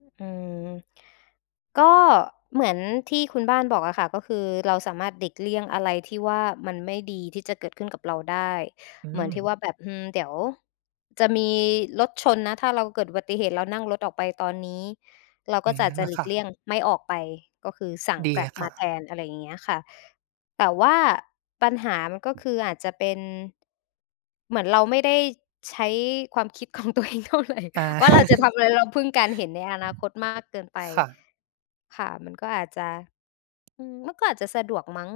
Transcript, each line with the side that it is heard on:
left: ฮ อืม ก็เหมือนที่คุณบ้านบอกอะค่ะ ก็คือเราสามารถหลีกเลี่ยงอะไรที่ว่ามันไม่ดีที่จะเกิดขึ้นกับเราได้
right: อื
left: เหมือนที่
right: ม
left: ว่าแบบ อืม เดี๋ยวจะมีรถชนนะ ถ้าเราเกิดอุบัติเหตุเรานั่งรถออกไปตอนนี้ เรา
right: อ
left: ก
right: ื
left: ็
right: อ
left: จ
right: ฮ
left: ะ
right: ึ
left: จะ
right: อา
left: หลี
right: ค่
left: กเลี
right: ะ
left: ่ยงไม่ออกไป ก็คือสั่ง
right: ดีอ
left: Grab
right: ะค
left: ม
right: ่
left: า
right: ะ
left: แทน อะไรอย่างเงี้ยค่ะ แต่ว่าปัญหามันก็คืออาจจะเป็น เหมือนเราไม่ได้ใช้ความคิด ของตัวเองเท่าไร
right: อา
left: ว่าเราจะทำอะไร เราพึ่งการเห็นในอนาคตมากเกินไป
right: ค่ะ
left: ค่ะ มันก็อาจจะ อือ มันก็อาจจะสะดวกมั้ง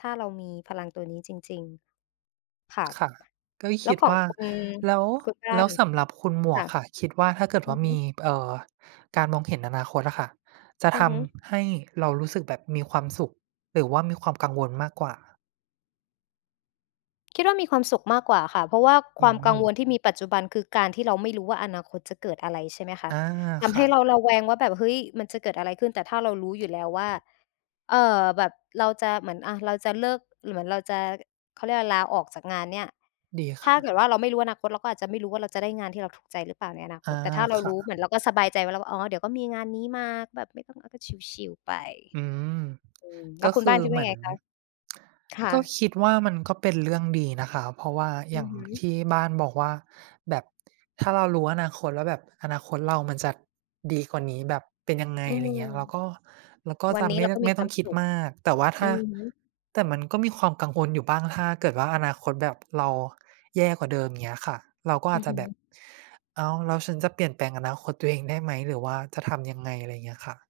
left: ถ้าเรามีพลังตัวนี้จริง ๆ ค่ะ
right: ค่ะ ก็
left: แล
right: ค
left: ้ว
right: ิด
left: ขอ
right: ว
left: ง
right: ่า
left: คุณ
right: แล้ว
left: คุณบ้
right: แ
left: า
right: ล้ว
left: น
right: สำหรับคุณหม
left: ค
right: วก
left: ่ะ
right: ค่ะ คิดว่าถ้าเกิด
left: อ
right: ว
left: ื
right: ่า
left: อฮ
right: มี
left: ึ
right: เอ่อ การมองเห็นอนาคตอะค่ะ จะ
left: อื
right: ท
left: อฮึ
right: ำให้เรารู้สึกแบบมีความสุขหรือว่ามีความกังวลมากกว่า?
left: คิดว่ามีความสุขมากกว่าค่ะ เพราะว่า
right: อื
left: ความกังว
right: ม
left: ลที่มีปัจจุบันคือการที่เราไม่รู้ว่าอนาคตจะเกิดอะไร ใช่ไหมคะ
right: อา
left: ท
right: ค
left: ำให
right: ่
left: ้เราร
right: ะ
left: ะแวงว่าแบบ "เฮ้ย มันจะเกิดอะไรขึ้น?" แต่ถ้าเรารู้อยู่แล้วว่า เอ่อ แบบเราจะเหมือน อ่า เราจะเลิก เหมือนเราจะ อ เขาเรียก อา ลาออกจากงานเนี่ย
right: ดีค
left: ถ้
right: ่
left: าเก
right: ะ
left: ิดว่าเราไม่รู้อนาคต เราก็อาจจะไม่รู้ว่าเราจะได้งานที่เราถูกใจหรือเปล่าในอนา
right: อ
left: ค
right: า
left: ต แต่ถ้าเรา
right: ค่
left: ร
right: ะ
left: ู้ เหมือนเราก็สบายใจแล้วว่า "อ๋อ เดี๋ยวก็มีงานนี้มา แบบไม่ต้อง อา เราก็ ชิล ๆ ไป"
right: อืม
left: อืม แล้
right: ก
left: ว
right: ็
left: คุ
right: ค
left: ณบ้
right: ื
left: าน
right: อ
left: คิดว
right: เ
left: ่
right: ห
left: า
right: มือ
left: ไ
right: น
left: งคะ? ค่
right: ก็
left: ะ
right: คิดว่ามันก็เป็นเรื่องดีนะคะ เพราะว่าอ
left: อ
right: ย
left: ื
right: ่า
left: อ
right: ง
left: ฮึ
right: ที่บ้านบอกว่าแบบ ถ้าเรารู้อนาคตแล้วแบบอนาคตเรามันจะดีกว่านี้ แบบเป็นยังไง
left: อื
right: ไร
left: ม
right: เงี้ย เราก็ เราก็
left: วั
right: จ
left: น
right: ะ
left: นี้
right: ไม
left: เ
right: ่
left: รา
right: ได้
left: ก็
right: ไ
left: ม
right: ม
left: ี
right: ่
left: ค
right: ต
left: ว
right: ้อ
left: า
right: ง
left: ม
right: คิ
left: ส
right: ด
left: ุข
right: มาก แต่ว่าถ
left: อื
right: ้า
left: อฮึ
right: แต่มันก็มีความกังวลอยู่บ้าง ถ้าเกิดว่าอนาคต แบบเราแย่กว่าเดิม อย่างเงี้ยค่ะ เราก็
left: อ
right: อ
left: ื
right: าจ
left: อ
right: จ
left: ฮ
right: ะแบบ
left: ึ
right: "อ้าว แล้วฉันจะเปลี่ยนแปลงอนาคตตัวเองได้ไหม หรือว่าจะทำ ยังไง?" ไรเงี้ยค่ะ